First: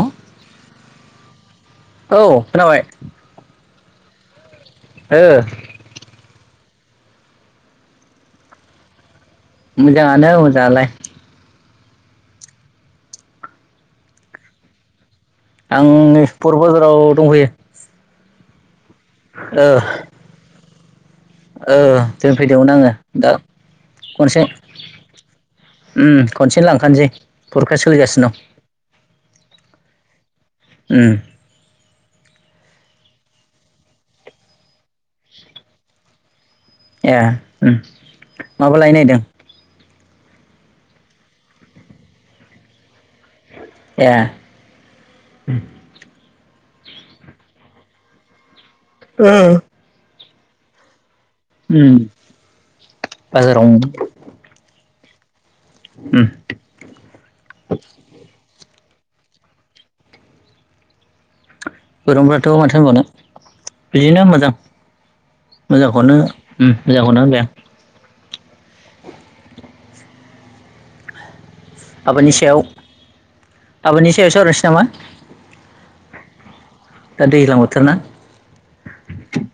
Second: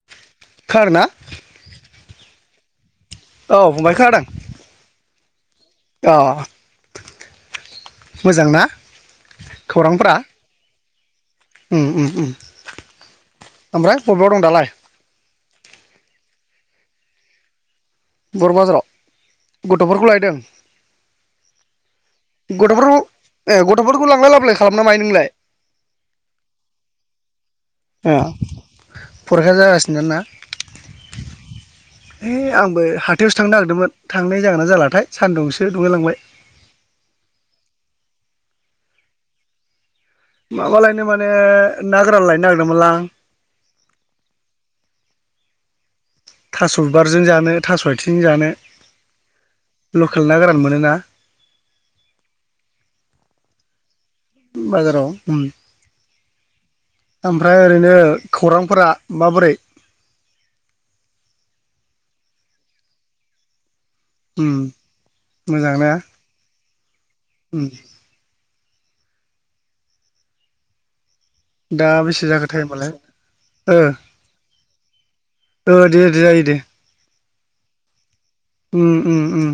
औ खारना? औ खोनाबाय। औ फंबाय खोनादों? ओ अ मोजां ना? खौरांफोरा मोजाङानो मोजालाय। उम उम उम ओमफ्राय बबेयाव दं दालाय? आं ब'र' बाजाराव दंफैयो। बर' ओ बाजाराव गथ'फोरखौ लायदों? ओ दोन फैदोंमोन आङो गथ'फोरखौ दा ए गथ'फोरखौ लांलाय लाबोलाय खालामो नामा मायो नोंलाय? ओम खनसेनो लांखानोसै फुरखा सोलिगासिनो दं। फुरखा जागासिनो ना? उम। हे आंबो हाथायावसो थांनो नागिरदोंमोन। थांनाय जागोना जालाथाय सान्दुंसो दुंलायलांबाय। ए ओम माबा लाय नायदो? माबालायनो माने, ना गोरान लायनो नागिरदोंमोनलां। ए उम। थास' बिबारजों जानो थास' आयथिंजों जानो। ओ लखेल ना गोरान मोनोना? उम बाजाराव मोनो। बाजाराव उम ओमफ्राय ओरैनो खौरांफोरा माबोरै? गोरोंफ्राथ' माथो होनबावनो बिदिनो उम मोजां मोजां ना मोजांखौनो ओम मोजांखौनो होनबाय आं। उम। दा बेसे आबादनि जाखो सायाव थायेमालाय ओ। आबादनि सायाव सावरायनोसै नामा ओ दि दि जायो दे। दा दैज्लां बोथोर ना? ओम ओम ओम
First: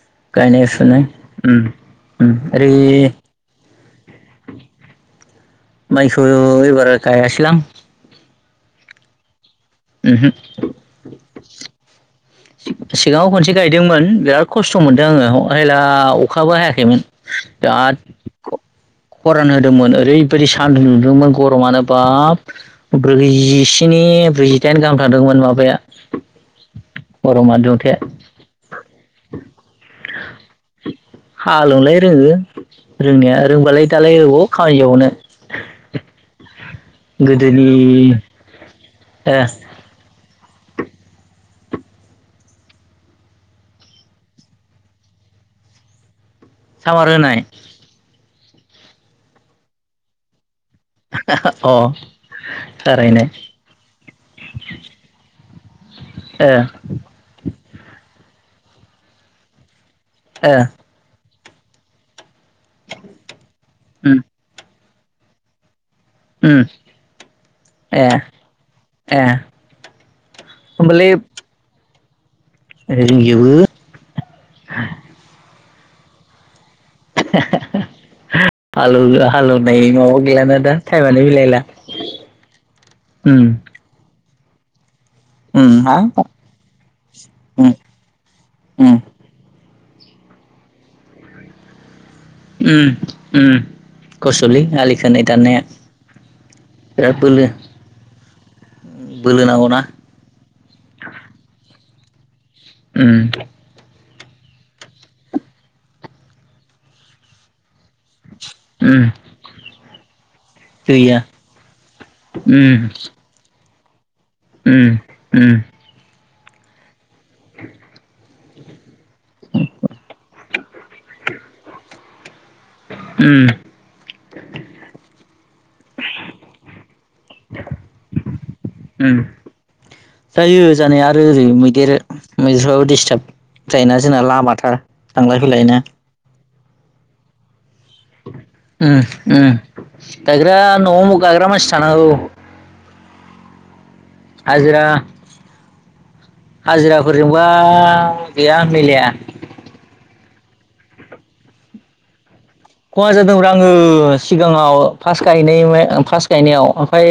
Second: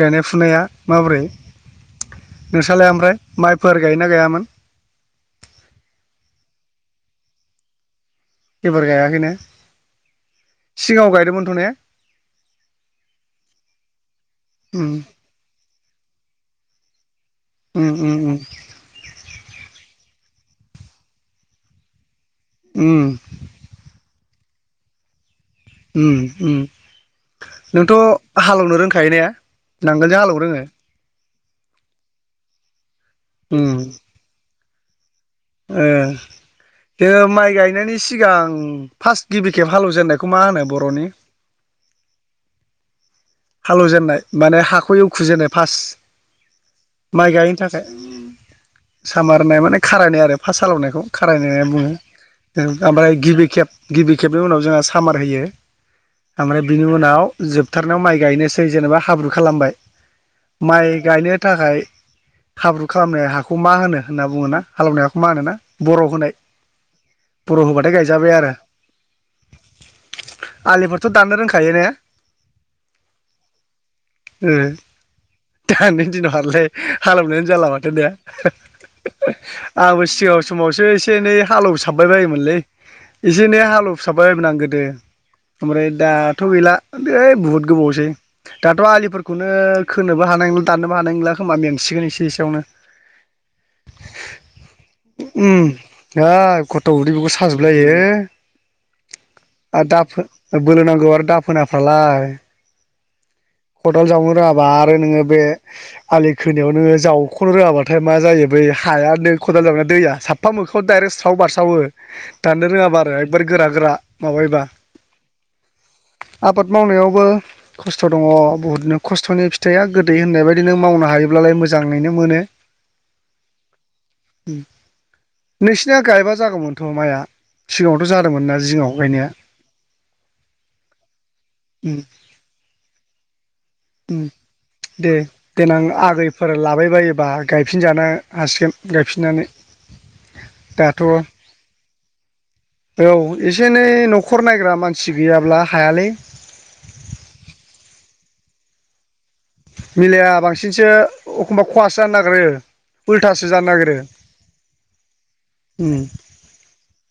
गायनाय फुनाया फुनाय माबोरै उम उम नोंसालाया ओरै ओमफ्राय? माइफोर गायोना गैयामोन? माइखो एबार गायासैलां। एबार गाहामैनो? ओहोम सिगाङाव गायदोंमोनथ' ने? सिगाङाव खनसे गायदोंमोन बिराद खस्थ' उम मोनदों आङो आयला अखाबो हायाखैमोन। उम बिराद उम उम गिख' खरान होदोंमोन। ओरैबायदि सान्दुं दुंदोंमोन गरमानो बाब उम ब्रैजि स्नि ब्रैजिदाइन गाहाम थांदोंमोन माबाया। ओम ओम गरमा नोंथ' दुंथाया हालेवनो रोंखायो ने नांगोलजों हालेवनो रोङो। हालोवनोलाय रोङो रोंनाया उम रोंबालाय दालाय अबाव खामानि जाबावनो। ओ ओ माइ गोदोनि गायनायनि सिगां फास्त ओ गिबि खेब हालेव जेननाय खौ मा होनो बर'नि? हाल एवजेननाय माने हाखौ एवखुजेननाय फार्स्ट सामार माइ होनाय गायनो थाख ए सामार होनाय माने खारायनाय आरो फास्ट हाल एवनाय खौ खारायनाय होननानै अ बुङो ओ- ओमफ्राय थारैनो गिबि खेब गिबि खेबनि उनाव जोंहा सामार होयो। ओ आमफ्राय बिनि उनाव जोबथारनायाव माइ गायनोसै जेनेबा हाब्रु खालामबाय ओ माइ गायनो थाखाय हाब्रु खालामनाय हाखौ मा होनो उम होनना बुङो ना हाल एवनाय हाखौ मा होनो ना बर' होनाय उम बर' होबाथाय ए गायजाबाय आरो आलिफोरथ' दाननो रोंखायो ने ए रोंजोबो ओ दानि दिनावलाय हाल एवनायानो जाला माथो ने हालौ हालौनाय आंबो माबा सिगां गैलाना दा समावसो एसे टाइमानो एनै मिलायला हाल एवसाबबाय बायोमोनलै एसे उम एनै हाल एव साबबायबायोमोन आं गोदो उम ओमफ्राय हा दाथ' गैला ए बुहुद उम गोबावसै दाथ' उम आलिफोरखौनो खोनोबो हानाय नंला दाननोबो हानाय नंला खोमा मेंसिगोन एसे एसे उम उम खस्थ'लै आलि खोनाय दाननाया उम है खथ' उदै बिराद बेखौ बोलो साजोबलायो बोलो नांगौना आरो दाफो बोलो नांगौ आरो दाफोनाफ्रालाय उम खदाल जावनो रोङाबा आरो नोङो बे आलि खोनायाव नोङो जावख'नो रोङाबाथाय मा जायो बै उम हाया नों खदाल जावनाय दैया साफा मोखांआव दाइरेक्ट गैया स्राव बारस्रावो दाननो उम रोङाबा आरो जोबोर गोरा गोरा माबायोबा उम उम आबाद मावनायावबो खस्थ' अ बहुतनो खस्थ'नि फिथाइआ गोदै होननाय बायदि नो मावनो हायोब्लालाय मोजाङैनो मोनो उम नोंसिनिया गायबा जागौमोनथ' माइया सिगाङावथ' जादोंमोन ना जिङाव उम गायनाया जायो जानाया आरो ओरै मैदेर उम मैदेरफ्राबो दिसताब जायोना उम जोंना लामाथार थांलाय फैलाय ना फोर लाबायबायोबा गायफिनजानो हासिगोन उम गायफिननानै दाथ' हालौ औ एसे एनै न'खर नायग्रा हाजिरा मानसि गैयाब्ला हायालै हाजिराफोरजोंबा गैया मिलाया मिलाया बांसिनसो एखमबा खहासो जानो नागिरो खहा उल्थासो जादोंब्रा जानो आङो नागिरो सिगाङाव फास्त गायनाय उम फास्ट गायनायाव ओमफ्राय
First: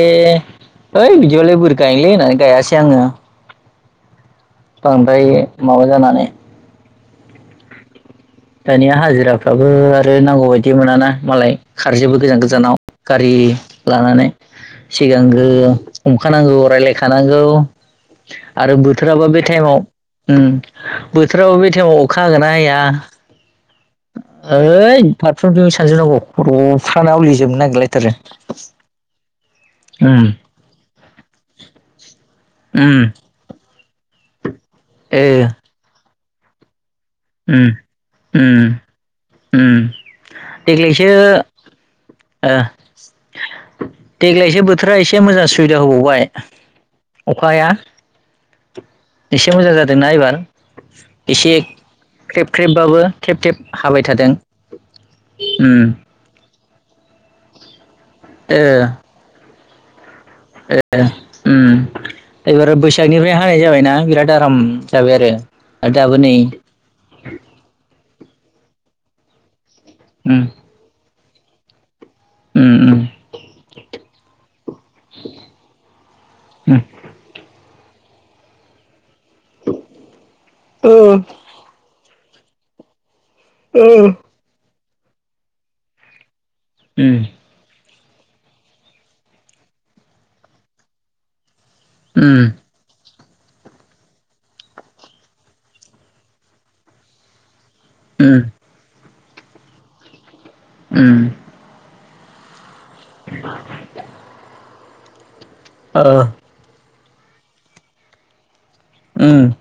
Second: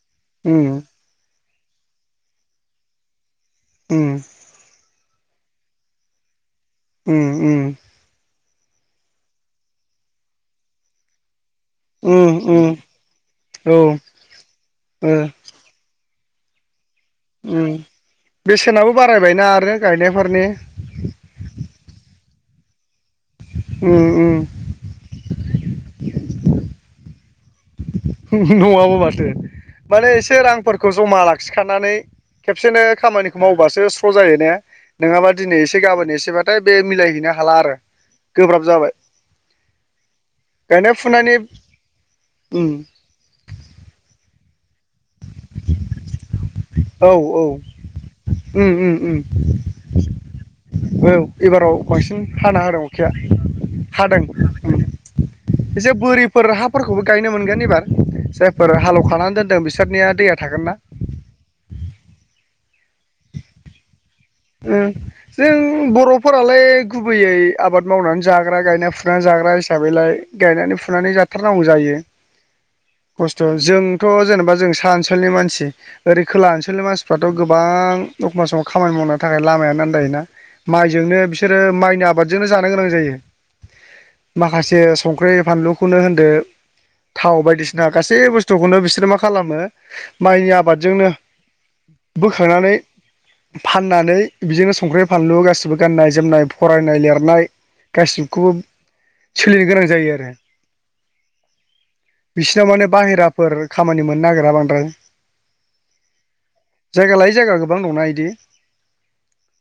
उम ओइ बिदिबालाय बोरै गायनोलै होननानै गायासै आङो उम बांद्राय माबा जानानै उम उम दानिया हाजिराफ्राबो आरो नांगौ बायदि मोनाना मालाय खारजोबो उम उम गोजान उम गोजानाव गारि औ लानानै ओ सिगांग्रो हमखानांगौ राय्लायखानांगौ उम आरो बेसेनाबो बोथोराबा बे बारायबायना टाइमाव आरो गायनायफोरनि उम बोथोराव बे टाइमाव अखा हागोन ना हाया उम उम ओइ फारफ्रोमजों सानजोनांगौ ख'फ्रानाव लेजोबनो नांगिरलाय नड़ाबा माथो माने उम एसे रांफोरखौ जमा लाखिखानानै खेबसेनो उम खामानिखौ मावबासो स्र' जायो ने ओ नङाबा दिनै एसे से गाबोन एसेबाथाय बे मिलायहैनो हाला उम आरो उम गोब्राब जाबाय उम गायनाय देग्लायसो फुनायनि ओ उम देग्लायसो बोथोरा एसे मोजां सुबिदा होबावबाय औ औ अखाया उम उम उम एसे मोजां जादोंना एबार औ एसे एबाराव बांसिन ख्रेब थाना आरो ख्रेबबाबो अखाया थेब थेब हाबाय हादों थादों उम उम एसे बोरि फोर हाफोरखौबो गायनो मोनगोन एबार ओ जायफोर हालेवखानानै दोनदों बिसोरनिया दैया थागोन ना ए उम एबार बैसागनिफ्राय हानाय जाबायना बिराद आराम ओम जाबाय आरो जों आरो दाबो नै बर'फोरालाय गुबैयै आबाद मावनानै जाग्रा गायना फुनानै जाग्रा हिसाबैलाय उम गायनानै फुनानै जा जाथारनांगौ जायो ओम ओम खस्थ' जोंथ' जेनेबा जों सा ओनसोलनि मानसि ओरै खोला उम ओनसोलनि मानसिफ्राथ' गोबां एखनब्ला समाव खामानि मावना नि थाखाय लामाया आन्दायोना ओ माइजोंनो बिसोरो माइनि आबादजोंनो जानो गोनां जायो ओ माखासे संख्रि फानलुखौनो होनदो उम थाव बायदिसिना दा गासै बुस्थुखौनो बिसोरो मा खालामो माइनि आबादजोंनो उम बोखांनानै फान फाननानै बिदिनो संख्रि फानलु गाैबो गाननाय जोमनाय फरायनाय लिरनाय गासिबखौबो सोलिनो गोनां जायो आरो ओम बिसिनाव माने बाहेराफोर खामानि मोननो नागिरा बांद्राय ओ जायगा लायै जायगा गोबां दंना बिदि ओम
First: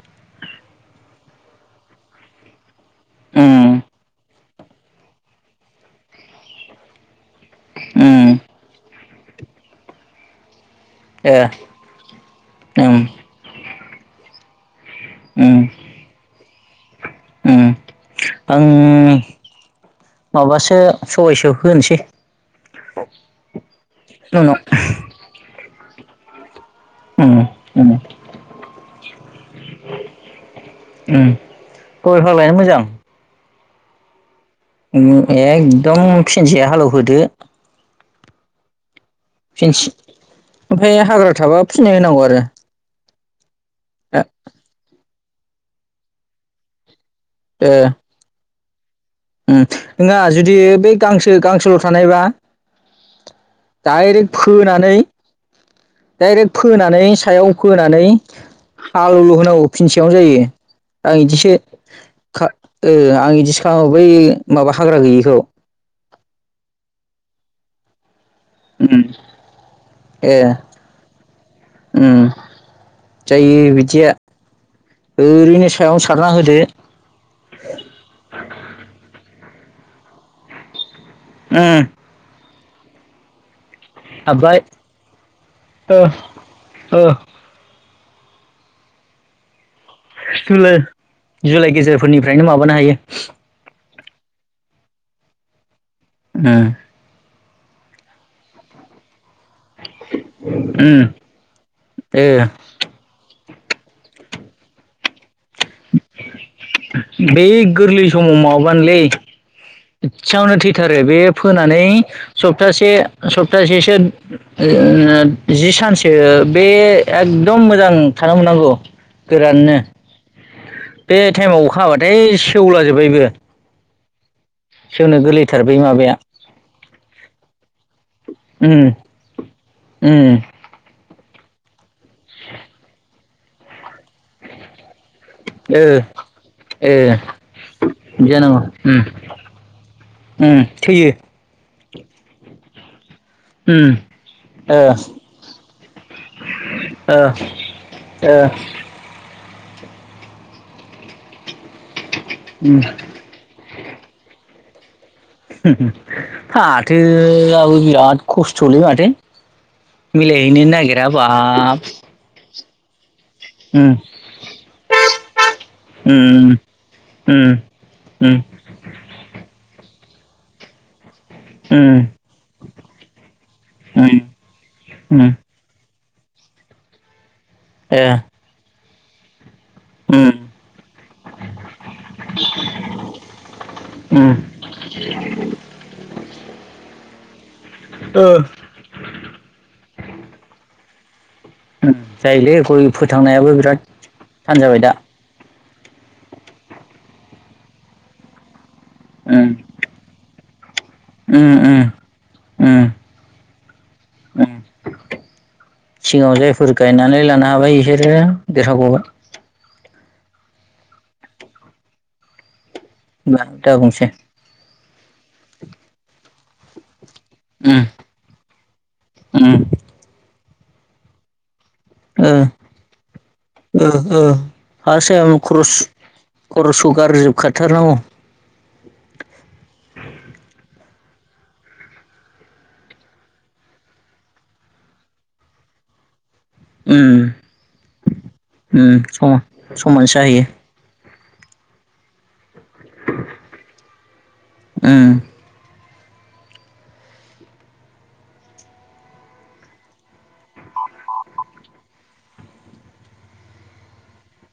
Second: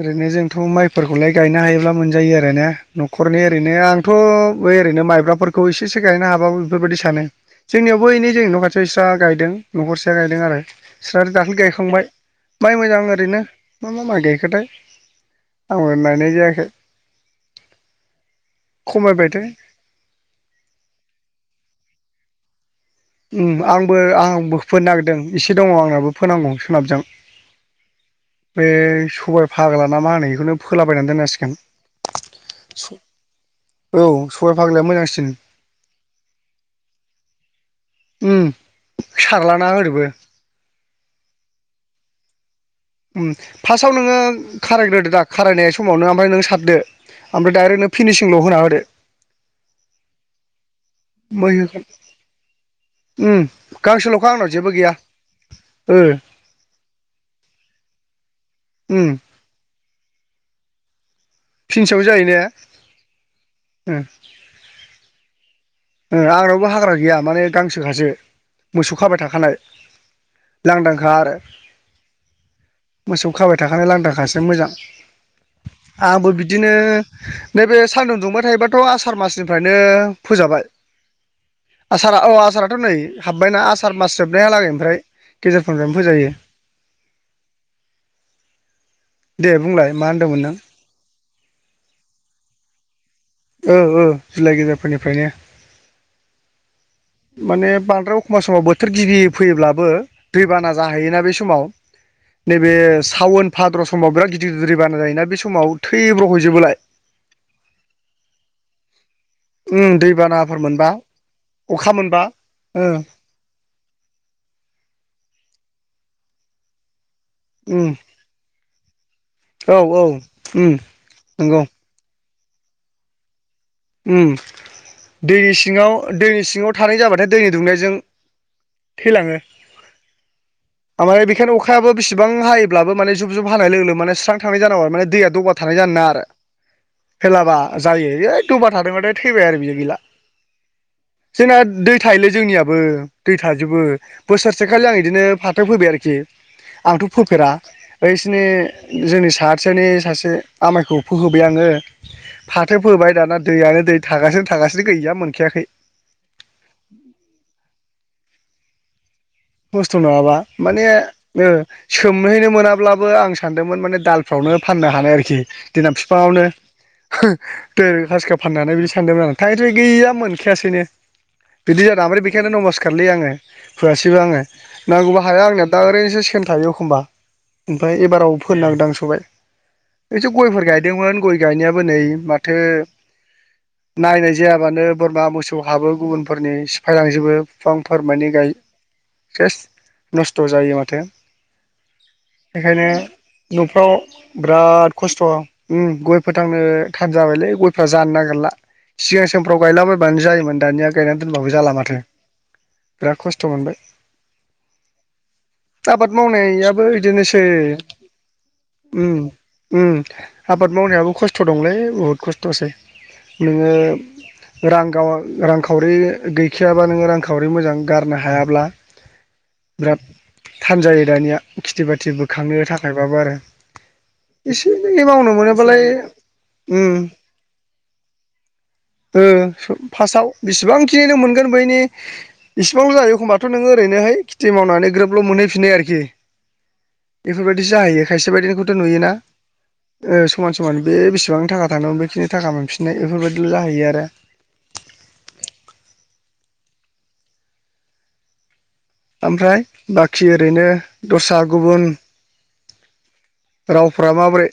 ओरैनो जोंथ' माइफोरखौलाय गायनो हायोब्ला मोनजायो आर आरो ने न'खरनि ओरैनो आंथ' बै ओरैनो माइब्राफोरखौ इसेसो गायनो हाबो बेफोरबायदि सानो जोंनियावबो ओै जोंनि न खा स्र्रि स्रा गायदों न'खरसेया गायदों आरो बिस्रा दाखालि ओ गायखांबाय माइ ओम मोजां ओरैनो मा मा माइ गायखोथाय ओम आंबो नायनाय जायाखै ओम आं खमायबायथाय माबासो सबायसो फोनोसै आंबो आंबो फोनो नागिरदों एसे दङ आंनाबो फोनांगौ सोनाबजों ओम ओम बे सबाइ फाग्लाना मा होनो बेखौनो फोलाबायनानै दोननांसिगोन सबाइ फालायानो मोजां औ सबाइ फाग्लाया ओम मोजांसिन एखदम फिनसे हालेवहोदो ओम फिसि ओमफ्राय हाग्रा थाबा फिननै होनांगौ आरो फार्स्टाव नोङो खारायग्रोदो दा खारायनाय समावनो ओमफ्राय नों सारदो ओमफ्राय डाइरेक्टनो फिनिसिंल' होना होदो ओम नङा जुदि बे गांसो मै गांसोल' होगोन थानायबा उम गांसेल'खा डाइरेक्ट आंनाव जेबो गैया फोनानै ओ डाइरेक्ट फोनानै सायाव फोनानै उम हालौल' होनांगौ। फिनसेयावनो जायो आं बिदिसो फिनसेयाव जायो ने आं बिदिसो खालामो ओ बै माबा हाग्रा गैयिखौ। ओ आंनावबो हाग्रा गैया माने गांसोखासो। मोसौ खाबाय थाखानाय ए लांदांखा आरो उम मोसौ खाबाय जायो थाखानाय बिदिया लांदांखासो मोजां ओरैनो सायावनो सारना आंबो होदो बिदिनो नैबे सान्दुं दुंबाय थायोबाथ' आसार मासनिफ्रायनो फोजाबाय। ओम आसारा औ आसाराथ' नै हाबबायना आसार सार मास जोबनायालागै ओमफ्राय ओ गेजेरफोरनिफ्रायनो फोजायो ओ दे बुंलाय। मा होनदोंमोन नों जुलाइ जुलाइ गेजेरफोरनिफ्रायनो माबानो हायो। ओ ओ जुलाइ गेजेरफोरनिफ्रायनो। उम। माने बांद्राय एखमब्ला समाव बोथोर गिबि फोयोब्लाबो दै बाना उम जाहैयोना बे समाव ओ नैबे सावन भाद्र' समाव बिराद गिदिर गिदिर दै बाना जायोना बे समाव थैब्र' हैैजोबोलाय। बे गोरलै समाव माबानोलै उम इसेयावनो दैबानाफोर मोनबा थैथारो बे फोनानै अखा मोनबा ओ सप्तासे सप्तासेसो ओ जि सानसो बे एकदम उम मोजां थानो मोननांगौ। गोराननो औ औ उम बे नंगौ टाइमाव अखा हाबाथाय सेवला जोब्बायबो। उम। सेवनो दैनि गोरलैथारबै सिङाव माबाया दैनि सिङाव थानाय जाबाथाय दैनि दुंनायजों उम उम। माने बेखायनो अखायाबो बेसेबां हायोब्लाबो माने जुब जुब हानाय लोगो माने स्रां जानांगौ आरो माने दैया दबा थानाय ओ जानो नाङा आरो। हेलाबा जायो बिदि एै जानांगौ दबा उम थादोंबाथाय थैबाय आरो बियो गैला। उम थैयो जोंना दै थायोलै जोंनियाबो। दै थाजोबो उम ओ बोसोरसेखालि आं बिदिनो फाथो फोबाय आरोखि आंथ' फोफेरा, ओ बैसिनि जोंनि साहाथिंजायनि सासे आमाइखौ फोहोबाय आङो फाथो उम फोहोबाय दाना दैयानो दै थागासिनो थागासिनो गैया मोन फाथो आबो बिराद खस्थ'लै माथो। खस्थ' नङाबा मिलायहैनो माने नागिरा ओ बाब सोमहैनो मोनाब्लाबो आं सान्दोंमोन उम माने दालफ्रावनो फाननो हानाय आरोखि देनां उम बिफाङावनो उम दोर उम हसिखा फाननानै बिदि सानदोंमोन आं थांङै थुङै गैया मोनखायासैनो। बिदि उम जादों। ओमफ्राय बेखायनो नमासखारारलै आङो फोआसेैबो उम आङो नांगौबा उम हाया आंनिया दा ओरैनोसो सेम थायो एखमबा ओमफ्राय ए एबाराव फोनो नागिरदों आं सबाय। एसे उम गयफोर गायदोंमोन गय गायनायाबो नै माथो उम नायनाय जाया ओ बानो बोरमा मोसौ हाबो गुबुनफोरनि सिफायलांजोबो बिफांफोर मानि गाय उम सेस नस्थ' जायो माथो। जायोलै बेखायनो गय फोथांनायाबो बिराद न'फ्राव थान जाबाय दा बिराद खस्थ' उम गय फोथांनो थान जाबायलै गयफ्रा जानो नागिरला। सिगां उम समफ्राव गायलाबायबानो जायोमोन दानिया गायनानै उम दोनबाबो जाला उम माथो बिराद खस्थ' मोनबाय। उम। आबाद सिगाङाव जायफोर मावनायाबो गायनानै बिदिनोसै लानो हाबाय बिसोरो देरहा गबाय। उम उम। आबाद मावनायाबो खस्थ' दंलै बुहुद खस्थ'सै। होनबा नोङो दाबुंसै रां गावा रांखावरि गैखायाबा नोङो रांखावरि मोजां उम गारनो हायाब्ला उम बिराद थान जायो दानिया खिथि बा थि ओ बोखांनो थाखायबाबो आरो। ओ ओ फार्स्ट एसेै सेम मावनो मोनोबालाय खरस खौ उम गारजोब खाथारनांगौ‌। ओ फार्स्टआव बेसेबांखिनि नों मोनगोन बैनि इसिबांल' जायो एखमबाथ' नोङो ओरैनोहाय खेथि मावनानै ग्रोबल' मोनहैफिननो आरोखि। उम बेफोरबायदि जाहैयो खायसे बायदिनिखौथ' उम नुयोना? समा ओ जाहैयो समान स मान बे बेसेबां थाखा थांदोंमोन बेखिनि थाखा मोनफिननाय बेफोरबायदिल' जाहैयो आरो‌। उम। ओमफ्राय बाखि ओरैनो दस्रा गुबुन रावफ्रा माबोरै?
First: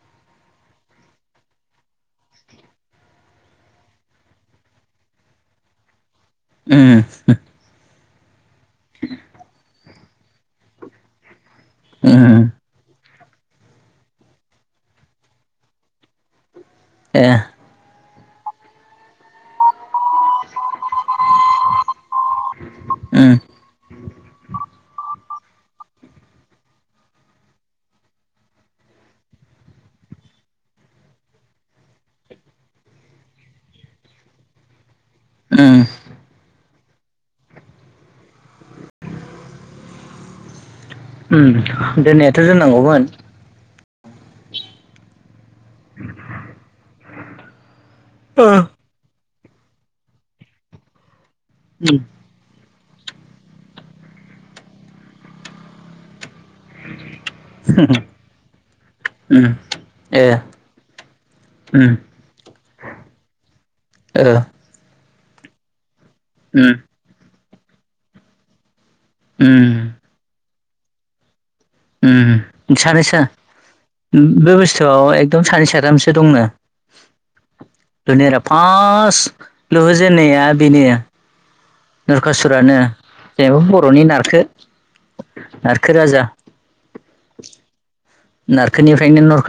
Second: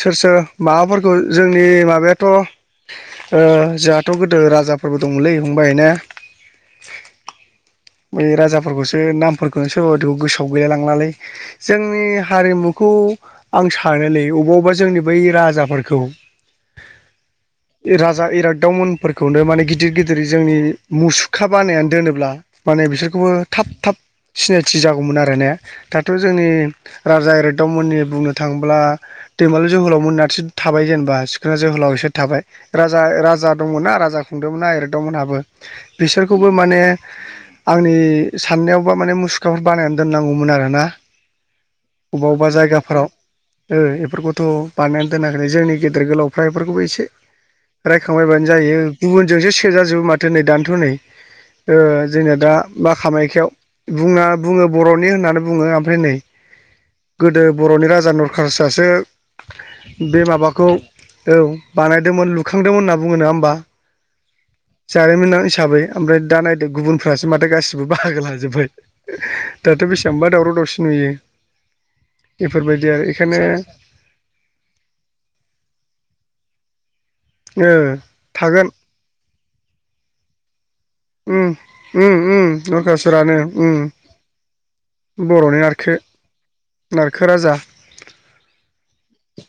सोर सोर माबाफोरखौ जोंनि माबायाथ' ओ जोंहाथ' गोदो राजाफोरबो दंमोनलै फंबाय ने? उम बै राजाफोरखौसो नामफोरखौनो सोरबाखौ गोसोआव गैलाय लांलालै। जोंनि उम हारिमुखौ आं सानोलै अबेबा अबेबा जोंनि बै राजाफोरखौ ए राजा इरागदावमोननफोरखौनो माने गिदिर गिदिर जोंनि मुसुखा बानायनानै दोनो। माने बिसोरखौबो उम थाब थाब सिनायथि जागौमोन आरो ने। दाथ' जोंनि राजा इरागदावमोननि बुंनो थांङोब्ला। दैमालु जोहोलाव मोनासो थाबाय जेनेबा सिखोना जोहोलाव बिसोर थाबाय राजा राजा दंना राजा खुंदोंमोनना एरदोंमोनहाबो उम बिसोरखौबो माने आंनि साननायावबा माने मुसुखाफोर बानायनानै दोननांगौमोन आरोना। ओम अबेबा दोननायाथ' अबेबा जायगाफोराव दोननांगौमोन। बेफोरखौथ' बानायनानै दोनाखैै जोंनि गेदेर गोलावफ्रा बेफोरखौबो एसे रायखांबायबानो ओ जायो गुबुनजोंसो सेजाजोबो माथो नै दानोथ' नै उम जोंनो दा बा कामायखयाव बुंना बुंङो बर'नि होननानै बुंङो ओमफ्राय नै गोदो बर'नि राजा नरखासुर आसो उम बे ए माबाखौ औ उम बानायदोंमोन लुखांदोंमोन होनना बुंङो नंङा होमबा? ओ जारिमिन हिसाबै ओमफ्राय दा नायदो उम गुबुनफ्रासो माथो गासिबो बाहागो लाजोब्बाय। उम दाथ' बेसेबांबा दावराव दावसि नुयो उम बेफोरबायदि आरो सानै सा बेखायनो बे बुस्थुआव एकदम सानै साथामसो दंनो। ओ दुनिरा थागोन फास्त लुहोजेननाया बेनो। ओम ओम ओम नरखासुरानो नरकासुरानो जेनेबा बर'नि नारखो बर'नि नारखो। नारखो राजा। नारखोनिफ्रायनो नरक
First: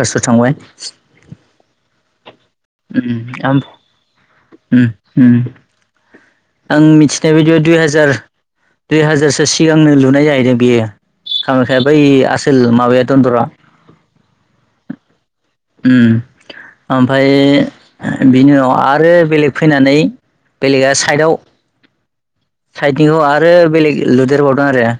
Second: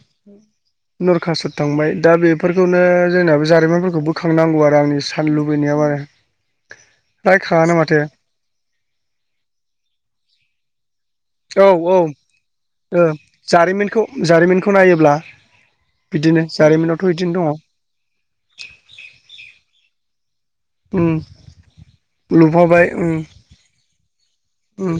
नरखासुर थांबाय दा बे फोरफोरखौनो जोंनाबो ओम जारिमिनफोरखौ बोखांनांगौ आरो ओम आंनि सान ओम लुबैनायाव आरो आं मिथिनाय बायदि रायखाङानो दुइ माथो हाजार दुइ हाजारसो सिगांनो लुनाय जाहैदों बेयो औ कामाख्या औ बै आसोल ओ माबया दन्दर। जारिमिनखौ जारिमिनखौ नायोब्ला ओम बिदिनो जारिमिनावथ' ओमफ्राय बिदिनो दङो। बिनि उनाव आरो बेलेग फैनानै बेलेगा उम साइदआव लुफाबाय उम साइडनिखौ आरो बेलेग लुदेरबावदों आरो। उम